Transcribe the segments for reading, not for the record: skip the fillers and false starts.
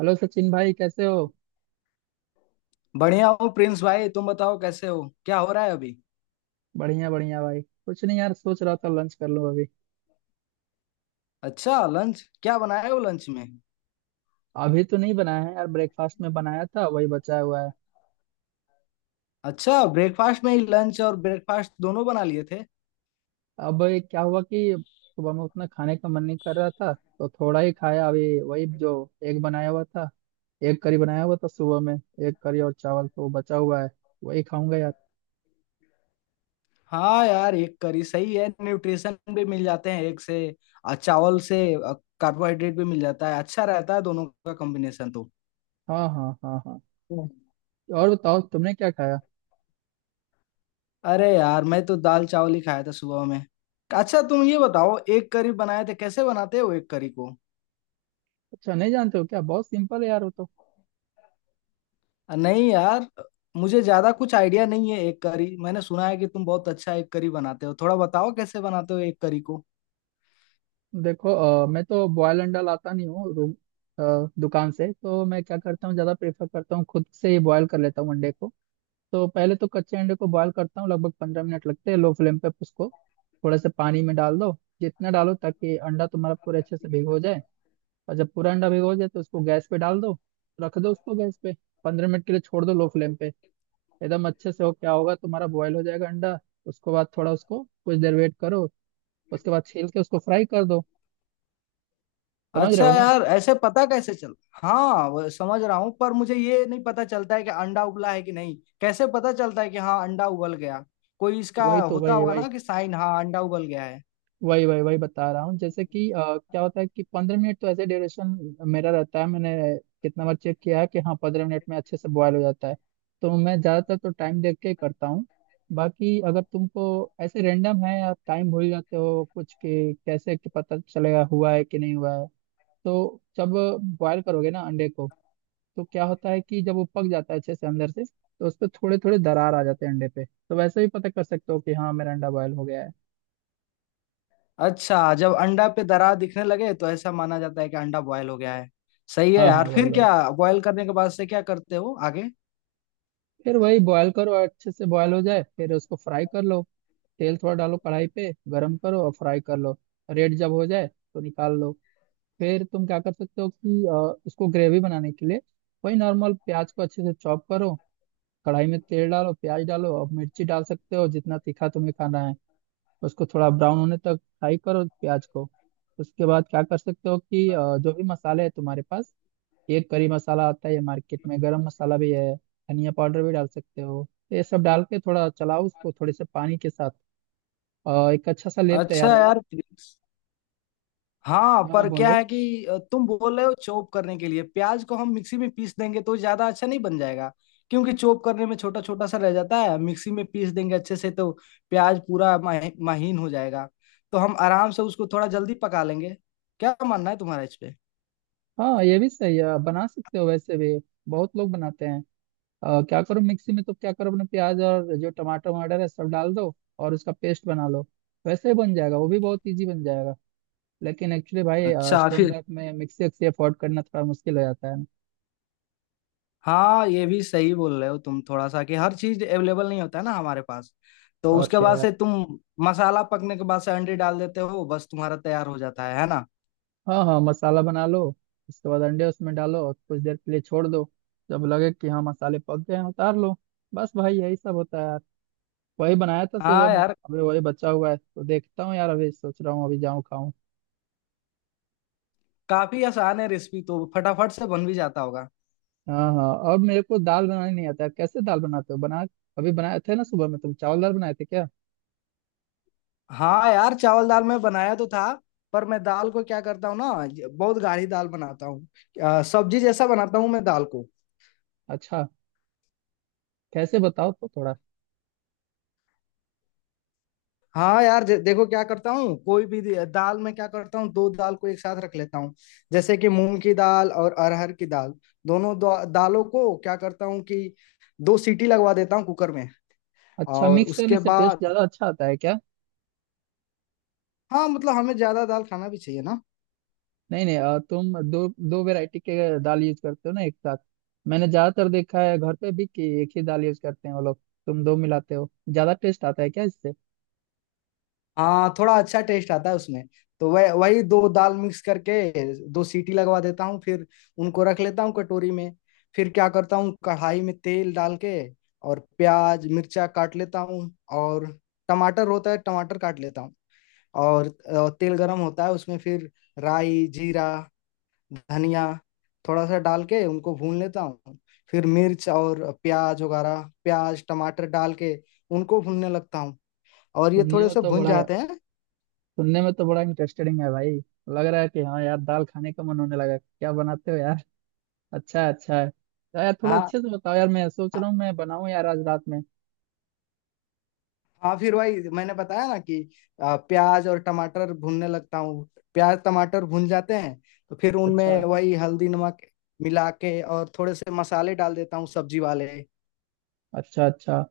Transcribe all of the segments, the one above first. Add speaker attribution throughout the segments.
Speaker 1: Hello Sachin भाई, कैसे हो?
Speaker 2: बढ़िया हूँ प्रिंस भाई, तुम बताओ कैसे हो, क्या हो रहा है अभी।
Speaker 1: बढ़िया बढ़िया भाई। कुछ नहीं यार, सोच रहा था लंच कर लूं अभी।
Speaker 2: अच्छा लंच क्या बनाए हो लंच में।
Speaker 1: अभी तो नहीं बनाया है यार। ब्रेकफास्ट में बनाया था, वही बचा हुआ है।
Speaker 2: अच्छा, ब्रेकफास्ट में ही लंच और ब्रेकफास्ट दोनों बना लिए थे।
Speaker 1: अब ये क्या हुआ कि सुबह में उतना खाने का मन नहीं कर रहा था तो थोड़ा ही खाया। अभी वही जो एग बनाया हुआ था। एग करी बनाया हुआ था सुबह में। एग करी और चावल तो बचा हुआ है, वही खाऊंगा यार।
Speaker 2: हाँ यार, एक करी सही है, न्यूट्रिशन भी मिल जाते हैं एक से और चावल से कार्बोहाइड्रेट भी मिल जाता है। अच्छा रहता है दोनों का कॉम्बिनेशन तो।
Speaker 1: हाँ, हाँ, हाँ, हाँ।
Speaker 2: हम्म।
Speaker 1: और बताओ तुमने क्या खाया?
Speaker 2: अरे यार, मैं तो दाल चावल ही खाया था सुबह में। अच्छा तुम ये बताओ, एक करी बनाए थे, कैसे बनाते हो एक करी को।
Speaker 1: अच्छा, नहीं जानते हो क्या? बहुत सिंपल है यार वो तो।
Speaker 2: नहीं यार, मुझे ज्यादा कुछ आइडिया नहीं है एक करी। मैंने सुना है कि तुम बहुत अच्छा एक करी बनाते हो, थोड़ा बताओ कैसे बनाते हो एक करी को।
Speaker 1: देखो, मैं तो बॉयल अंडा लाता नहीं हूँ रूम। दुकान से तो मैं क्या करता हूँ, ज़्यादा प्रेफर करता हूँ खुद से ही बॉयल कर लेता हूँ अंडे को। तो पहले तो कच्चे अंडे को बॉयल करता हूँ, लगभग 15 मिनट लगते हैं लो फ्लेम पे उसको। थोड़ा सा पानी में डाल दो, जितना डालो ताकि अंडा तुम्हारा पूरे अच्छे से भिगो जाए। और जब पूरा अंडा भिगो जाए तो उसको गैस पे डाल दो, रख दो उसको गैस पे। 15 मिनट के लिए छोड़ दो लो फ्लेम पे एकदम अच्छे से। हो क्या होगा, तुम्हारा बॉयल हो जाएगा अंडा। उसके बाद थोड़ा उसको कुछ देर वेट करो, उसके बाद छील के उसको फ्राई कर दो। समझ रहे
Speaker 2: अच्छा
Speaker 1: हो?
Speaker 2: यार, ऐसे पता कैसे चल। हाँ वो समझ रहा हूँ, पर मुझे ये नहीं पता चलता है कि अंडा उबला है कि नहीं। कैसे पता चलता है कि हाँ अंडा उबल गया। कोई इसका
Speaker 1: वही तो,
Speaker 2: होता
Speaker 1: वही
Speaker 2: होगा
Speaker 1: वही
Speaker 2: ना कि साइन, हाँ अंडा उबल गया है।
Speaker 1: वही वही वही बता रहा हूँ जैसे कि क्या होता है कि 15 मिनट तो ऐसे ड्यूरेशन मेरा रहता है। मैंने कितना बार चेक किया है कि हाँ, 15 मिनट में अच्छे से बॉयल हो जाता है। तो मैं ज़्यादातर तो टाइम देख के ही करता हूँ। बाकी अगर तुमको ऐसे रेंडम है, आप टाइम भूल जाते हो कुछ के, कैसे कि पता चलेगा हुआ है कि नहीं हुआ है। तो जब बॉयल करोगे ना अंडे को तो क्या होता है कि जब वो पक जाता है अच्छे से अंदर से तो उस पर थोड़े थोड़े दरार आ जाते हैं अंडे पे, तो वैसे भी पता कर सकते हो कि हाँ मेरा अंडा बॉयल हो गया है।
Speaker 2: अच्छा, जब अंडा पे दरार दिखने लगे तो ऐसा माना जाता है कि अंडा बॉयल हो गया है। सही है
Speaker 1: हाँ हाँ,
Speaker 2: यार।
Speaker 1: वही
Speaker 2: फिर
Speaker 1: वही।
Speaker 2: क्या बॉयल करने के बाद से क्या करते हो आगे।
Speaker 1: फिर वही, बॉयल करो अच्छे से, बॉयल हो जाए फिर उसको फ्राई कर लो। तेल थोड़ा डालो, कढ़ाई पे गरम करो और फ्राई कर लो। रेड जब हो जाए तो निकाल लो। फिर तुम क्या कर सकते हो कि उसको ग्रेवी बनाने के लिए वही नॉर्मल प्याज को अच्छे से चॉप करो। कढ़ाई में तेल डालो, प्याज डालो और मिर्ची डाल सकते हो जितना तीखा तुम्हें खाना है। उसको थोड़ा ब्राउन होने तक फ्राई करो प्याज को। उसके बाद क्या कर सकते हो कि जो भी मसाले है तुम्हारे पास। एक करी मसाला आता है मार्केट में, गरम मसाला भी है, धनिया पाउडर भी डाल सकते हो। तो ये सब डाल के थोड़ा चलाओ उसको थोड़े से पानी के साथ। एक अच्छा सा लेप
Speaker 2: अच्छा
Speaker 1: तैयार होगा।
Speaker 2: यार। हाँ
Speaker 1: हाँ,
Speaker 2: पर क्या
Speaker 1: बोलो।
Speaker 2: है कि तुम बोल रहे हो चॉप करने के लिए प्याज को, हम मिक्सी में पीस देंगे तो ज्यादा अच्छा नहीं बन जाएगा? क्योंकि चॉप करने में छोटा छोटा सा रह जाता है, मिक्सी में पीस देंगे अच्छे से तो प्याज पूरा महीन हो जाएगा। तो हम आराम से उसको थोड़ा जल्दी पका लेंगे। क्या मानना है तुम्हारा इस पे।
Speaker 1: हाँ, ये भी सही है, बना सकते हो वैसे भी, बहुत लोग बनाते हैं। क्या करो मिक्सी में, तो क्या करो अपने प्याज और जो टमाटर वमाटर है सब डाल दो और उसका पेस्ट बना लो। वैसे ही बन जाएगा वो भी, बहुत इजी बन जाएगा। लेकिन एक्चुअली भाई,
Speaker 2: अच्छा
Speaker 1: स्टूडेंट
Speaker 2: फिर।
Speaker 1: लाइफ में मिक्सी एक्सी अफोर्ड करना थोड़ा मुश्किल हो जाता है।
Speaker 2: हाँ, ये भी सही बोल रहे हो तुम थोड़ा सा, कि हर चीज अवेलेबल नहीं होता है ना हमारे पास। तो
Speaker 1: और
Speaker 2: उसके
Speaker 1: क्या
Speaker 2: बाद
Speaker 1: यार।
Speaker 2: से तुम मसाला पकने के बाद से अंडे डाल देते हो, बस तुम्हारा तैयार हो जाता है ना।
Speaker 1: हाँ हाँ, मसाला बना लो, उसके बाद अंडे उसमें डालो और कुछ देर के लिए छोड़ दो। जब लगे कि हाँ मसाले पक गए हैं, उतार लो। बस भाई यही सब होता है यार। वही बनाया था सुबह
Speaker 2: हाँ
Speaker 1: में,
Speaker 2: यार,
Speaker 1: अभी वही बचा हुआ है, तो देखता हूँ यार, अभी सोच रहा हूँ अभी जाऊँ खाऊं।
Speaker 2: काफी आसान है रेसिपी तो, फटाफट से बन भी जाता होगा।
Speaker 1: हाँ हाँ, और मेरे को दाल बनानी नहीं आता, कैसे दाल बनाते हो बना। अभी बनाए थे ना सुबह में, तुम चावल दाल बनाए थे क्या?
Speaker 2: हाँ यार, चावल दाल मैं बनाया तो था, पर मैं दाल को क्या करता हूँ ना, बहुत गाढ़ी दाल बनाता हूँ। सब्जी जैसा बनाता हूँ मैं दाल को।
Speaker 1: अच्छा, कैसे बताओ तो थोड़ा।
Speaker 2: हाँ यार, देखो क्या करता हूँ, कोई भी दाल में क्या करता हूँ, दो दाल को एक साथ रख लेता हूँ। जैसे कि मूंग की दाल और अरहर की दाल। दोनों दालों को क्या करता हूँ कि दो सीटी लगवा देता हूँ कुकर में।
Speaker 1: अच्छा,
Speaker 2: और
Speaker 1: मिक्स करने
Speaker 2: उसके
Speaker 1: से टेस्ट
Speaker 2: बाद।
Speaker 1: ज्यादा अच्छा आता है क्या?
Speaker 2: हाँ मतलब हमें ज्यादा दाल खाना भी चाहिए ना।
Speaker 1: नहीं नहीं, तुम दो दो वैरायटी के दाल यूज करते हो ना एक साथ। मैंने ज्यादातर देखा है घर पे भी कि एक ही दाल यूज करते हैं वो लोग। तुम दो मिलाते हो, ज्यादा टेस्ट आता है क्या इससे?
Speaker 2: हाँ, थोड़ा अच्छा टेस्ट आता है उसमें। तो वह वही दो दाल मिक्स करके दो सीटी लगवा देता हूँ, फिर उनको रख लेता हूँ कटोरी में। फिर क्या करता हूँ, कढ़ाई में तेल डाल के और प्याज मिर्चा काट लेता हूँ। और टमाटर होता है, टमाटर काट लेता हूँ। और तेल गरम होता है उसमें, फिर राई, जीरा, धनिया थोड़ा सा डाल के उनको भून लेता हूँ। फिर मिर्च और प्याज वगैरह, प्याज टमाटर डाल के उनको भूनने लगता हूँ। और ये
Speaker 1: सुनने
Speaker 2: थोड़े
Speaker 1: में
Speaker 2: से
Speaker 1: तो
Speaker 2: भुन
Speaker 1: बड़ा
Speaker 2: जाते हैं।
Speaker 1: सुनने में तो बड़ा इंटरेस्टिंग है भाई। लग रहा है कि हाँ यार, दाल खाने का मन होने लगा, क्या बनाते हो यार। अच्छा है अच्छा है, तो यार थोड़ा
Speaker 2: हाँ
Speaker 1: अच्छे से बताओ यार, मैं सोच
Speaker 2: हाँ
Speaker 1: रहा हूँ मैं बनाऊँ यार आज रात में।
Speaker 2: हाँ, फिर वही मैंने बताया ना कि प्याज और टमाटर भूनने लगता हूँ। प्याज टमाटर भून जाते हैं तो फिर
Speaker 1: अच्छा
Speaker 2: उनमें वही हल्दी नमक मिला के और थोड़े से मसाले डाल देता हूँ सब्जी वाले।
Speaker 1: अच्छा अच्छा,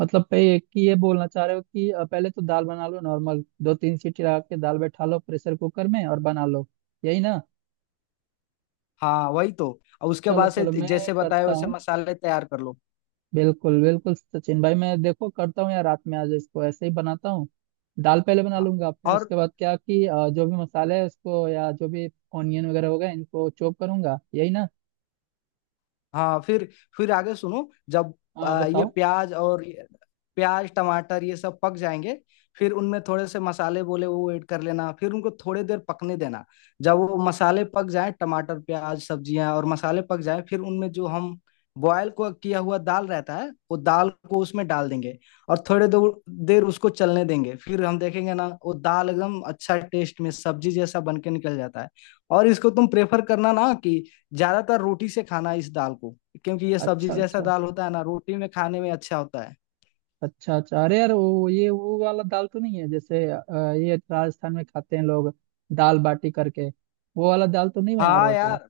Speaker 1: मतलब पे एक ही ये बोलना चाह रहे हो कि पहले तो दाल बना लो नॉर्मल, दो तीन सीटी लगा के दाल बैठा लो प्रेशर कुकर में और बना लो। यही ना?
Speaker 2: हाँ वही तो। और उसके
Speaker 1: चलो
Speaker 2: बाद से
Speaker 1: चलो, मैं
Speaker 2: जैसे बताया
Speaker 1: करता
Speaker 2: वैसे
Speaker 1: हूँ।
Speaker 2: मसाले तैयार कर लो।
Speaker 1: बिल्कुल बिल्कुल सचिन भाई, मैं देखो करता हूँ यार रात में आज, इसको ऐसे ही बनाता हूँ। दाल पहले बना
Speaker 2: हाँ,
Speaker 1: लूंगा, फिर
Speaker 2: और
Speaker 1: उसके बाद क्या कि जो भी मसाले है उसको, या जो भी ऑनियन वगैरह हो गए, इनको चॉप करूंगा। यही ना?
Speaker 2: हाँ, फिर आगे सुनो, जब
Speaker 1: हाँ,
Speaker 2: ये
Speaker 1: बताओ।
Speaker 2: प्याज और प्याज टमाटर ये सब पक जाएंगे, फिर उनमें थोड़े से मसाले बोले वो ऐड कर लेना, फिर उनको थोड़ी देर पकने देना। जब वो मसाले पक जाए, टमाटर प्याज सब्जियां और मसाले पक जाए, फिर उनमें जो हम बॉयल को किया हुआ दाल रहता है वो दाल को उसमें डाल देंगे। और थोड़े दो देर उसको चलने देंगे, फिर हम देखेंगे ना वो दाल एकदम अच्छा टेस्ट में सब्जी जैसा बन के निकल जाता है। और इसको तुम प्रेफर करना ना कि ज्यादातर रोटी से खाना इस दाल को, क्योंकि ये सब्जी
Speaker 1: अच्छा
Speaker 2: जैसा
Speaker 1: अच्छा
Speaker 2: दाल होता है ना, रोटी में खाने में अच्छा होता है।
Speaker 1: अच्छा अच्छा, अरे यार वो, ये वो वाला दाल तो नहीं है जैसे ये राजस्थान में खाते हैं लोग दाल बाटी करके, वो वाला दाल तो नहीं बना रहे
Speaker 2: हाँ
Speaker 1: हो तुम?
Speaker 2: यार।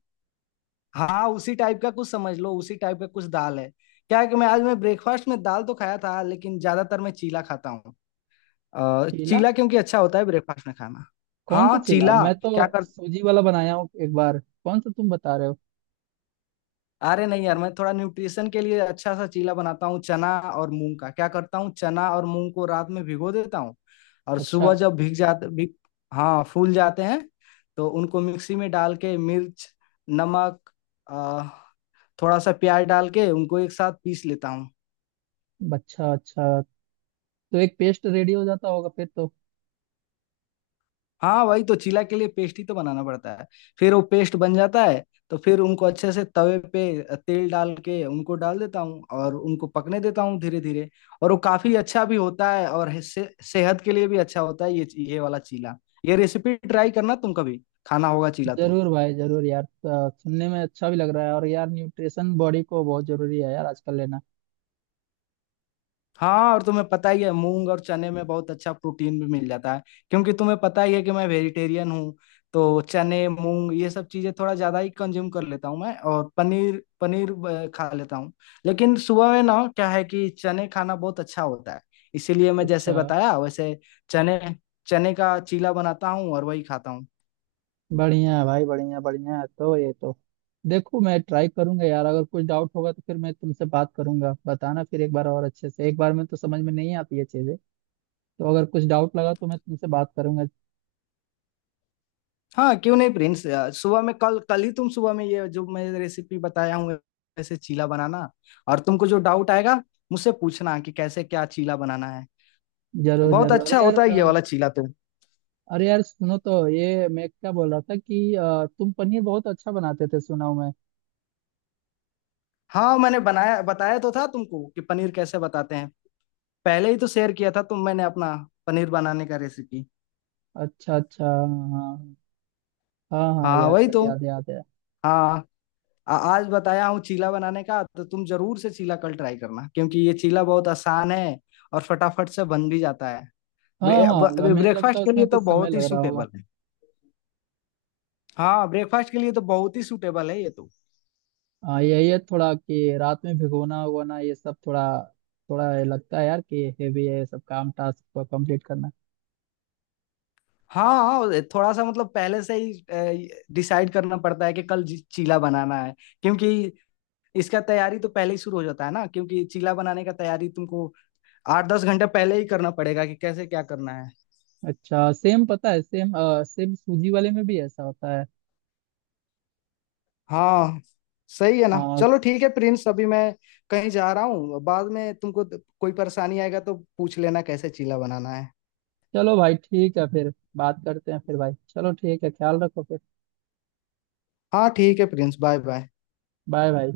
Speaker 2: हाँ उसी टाइप का कुछ समझ लो, उसी टाइप का कुछ दाल है। क्या है कि मैं आज मैं ब्रेकफास्ट में दाल तो खाया था, लेकिन ज्यादातर मैं चीला खाता हूँ।
Speaker 1: चीला?
Speaker 2: चीला क्योंकि अच्छा होता है ब्रेकफास्ट में खाना।
Speaker 1: कौन
Speaker 2: हाँ
Speaker 1: सा चीला?
Speaker 2: चीला।
Speaker 1: मैं तो
Speaker 2: क्या,
Speaker 1: सूजी वाला बनाया हूँ एक बार। कौन सा तुम बता रहे हो?
Speaker 2: अरे नहीं यार, मैं थोड़ा न्यूट्रिशन के लिए अच्छा सा चीला बनाता हूँ चना और मूंग का। क्या करता हूँ, चना और मूंग को रात में भिगो देता हूँ। और
Speaker 1: अच्छा
Speaker 2: सुबह जब भीग, हाँ फूल जाते हैं, तो उनको मिक्सी में डाल के मिर्च, नमक, अ, थोड़ा सा प्याज डाल के उनको एक साथ पीस लेता हूँ।
Speaker 1: अच्छा अच्छा, तो एक पेस्ट रेडी हो जाता होगा फिर तो।
Speaker 2: हाँ वही तो, चीला के लिए पेस्ट ही तो बनाना पड़ता है। फिर वो पेस्ट बन जाता है, तो फिर उनको अच्छे से तवे पे तेल डाल के उनको डाल देता हूँ और उनको पकने देता हूँ धीरे धीरे। और वो काफी अच्छा भी होता है, और सेहत के लिए भी अच्छा होता है ये वाला चीला। ये रेसिपी ट्राई करना तुम कभी, खाना होगा चीला तो।
Speaker 1: जरूर भाई जरूर यार, सुनने में अच्छा भी लग रहा है, और यार न्यूट्रिशन बॉडी को बहुत जरूरी है यार आजकल लेना।
Speaker 2: हाँ, और तुम्हें पता ही है मूंग और चने में बहुत अच्छा प्रोटीन भी मिल जाता है। क्योंकि तुम्हें पता ही है कि मैं वेजिटेरियन हूँ, तो चने मूंग ये सब चीजें थोड़ा ज्यादा ही कंज्यूम कर लेता हूँ मैं। और पनीर पनीर खा लेता हूँ। लेकिन सुबह में ना क्या है कि चने खाना बहुत अच्छा होता है, इसीलिए मैं
Speaker 1: अच्छा,
Speaker 2: जैसे बताया वैसे चने चने का चीला बनाता हूँ और वही खाता हूँ।
Speaker 1: बढ़िया है भाई, बढ़िया बढ़िया है। तो ये तो, देखो मैं ट्राई करूंगा यार, अगर कुछ डाउट होगा तो फिर मैं तुमसे बात करूंगा, बताना फिर एक बार और अच्छे से, एक बार में तो समझ में नहीं आती है चीजें। तो अगर कुछ डाउट लगा तो मैं तुमसे बात करूंगा।
Speaker 2: हाँ क्यों नहीं प्रिंस, सुबह में कल कल ही तुम सुबह में ये जो मैं रेसिपी बताया हूँ ऐसे चीला बनाना। और तुमको जो डाउट आएगा मुझसे पूछना कि कैसे क्या चीला बनाना है।
Speaker 1: जरूर
Speaker 2: बहुत
Speaker 1: जरूर,
Speaker 2: अच्छा
Speaker 1: अरे यार
Speaker 2: होता है ये वाला चीला तो।
Speaker 1: अरे यार सुनो, तो ये मैं क्या बोल रहा था कि तुम पनीर बहुत अच्छा बनाते थे, सुना हूं मैं।
Speaker 2: हाँ मैंने बनाया, बताया तो था तुमको कि पनीर कैसे बताते हैं। पहले ही तो शेयर किया था तुम मैंने अपना पनीर बनाने का रेसिपी।
Speaker 1: अच्छा अच्छा, हाँ। हाँ हाँ हाँ,
Speaker 2: हाँ
Speaker 1: यार
Speaker 2: वही
Speaker 1: सही,
Speaker 2: तो।
Speaker 1: याद याद है।
Speaker 2: हाँ। आज बताया हूँ चीला बनाने का, तो तुम जरूर से चीला कल ट्राई करना, क्योंकि ये चीला बहुत आसान है और फटाफट से बन भी जाता है।
Speaker 1: हाँ हाँ, हमें नहीं लगता
Speaker 2: ब्रेकफास्ट के लिए
Speaker 1: उसमें
Speaker 2: तो
Speaker 1: कुछ समय
Speaker 2: बहुत ही
Speaker 1: लग रहा होगा।
Speaker 2: सूटेबल है। हाँ ब्रेकफास्ट के लिए तो बहुत ही सूटेबल है ये तो।
Speaker 1: हाँ, यही है थोड़ा कि रात में भिगोना उगोना ये सब थोड़ा, थोड़ा ये लगता है यार कि हेवी है ये सब, काम टास्क को कंप्लीट करना।
Speaker 2: हाँ थोड़ा सा मतलब पहले से ही डिसाइड करना पड़ता है कि कल चीला बनाना है, क्योंकि इसका तैयारी तो पहले ही शुरू हो जाता है ना। क्योंकि चीला बनाने का तैयारी तुमको 8-10 घंटे पहले ही करना पड़ेगा कि कैसे क्या करना है।
Speaker 1: अच्छा, सेम पता है, सेम सेम सूजी वाले में भी ऐसा होता है।
Speaker 2: हाँ सही है ना।
Speaker 1: अ,
Speaker 2: चलो ठीक है प्रिंस, अभी मैं कहीं जा रहा हूँ, बाद में तुमको कोई परेशानी आएगा तो पूछ लेना कैसे चीला बनाना है।
Speaker 1: चलो भाई ठीक है, फिर बात करते हैं फिर भाई, चलो ठीक है, ख्याल रखो फिर।
Speaker 2: हाँ ठीक है प्रिंस, बाय बाय।
Speaker 1: बाय भाई।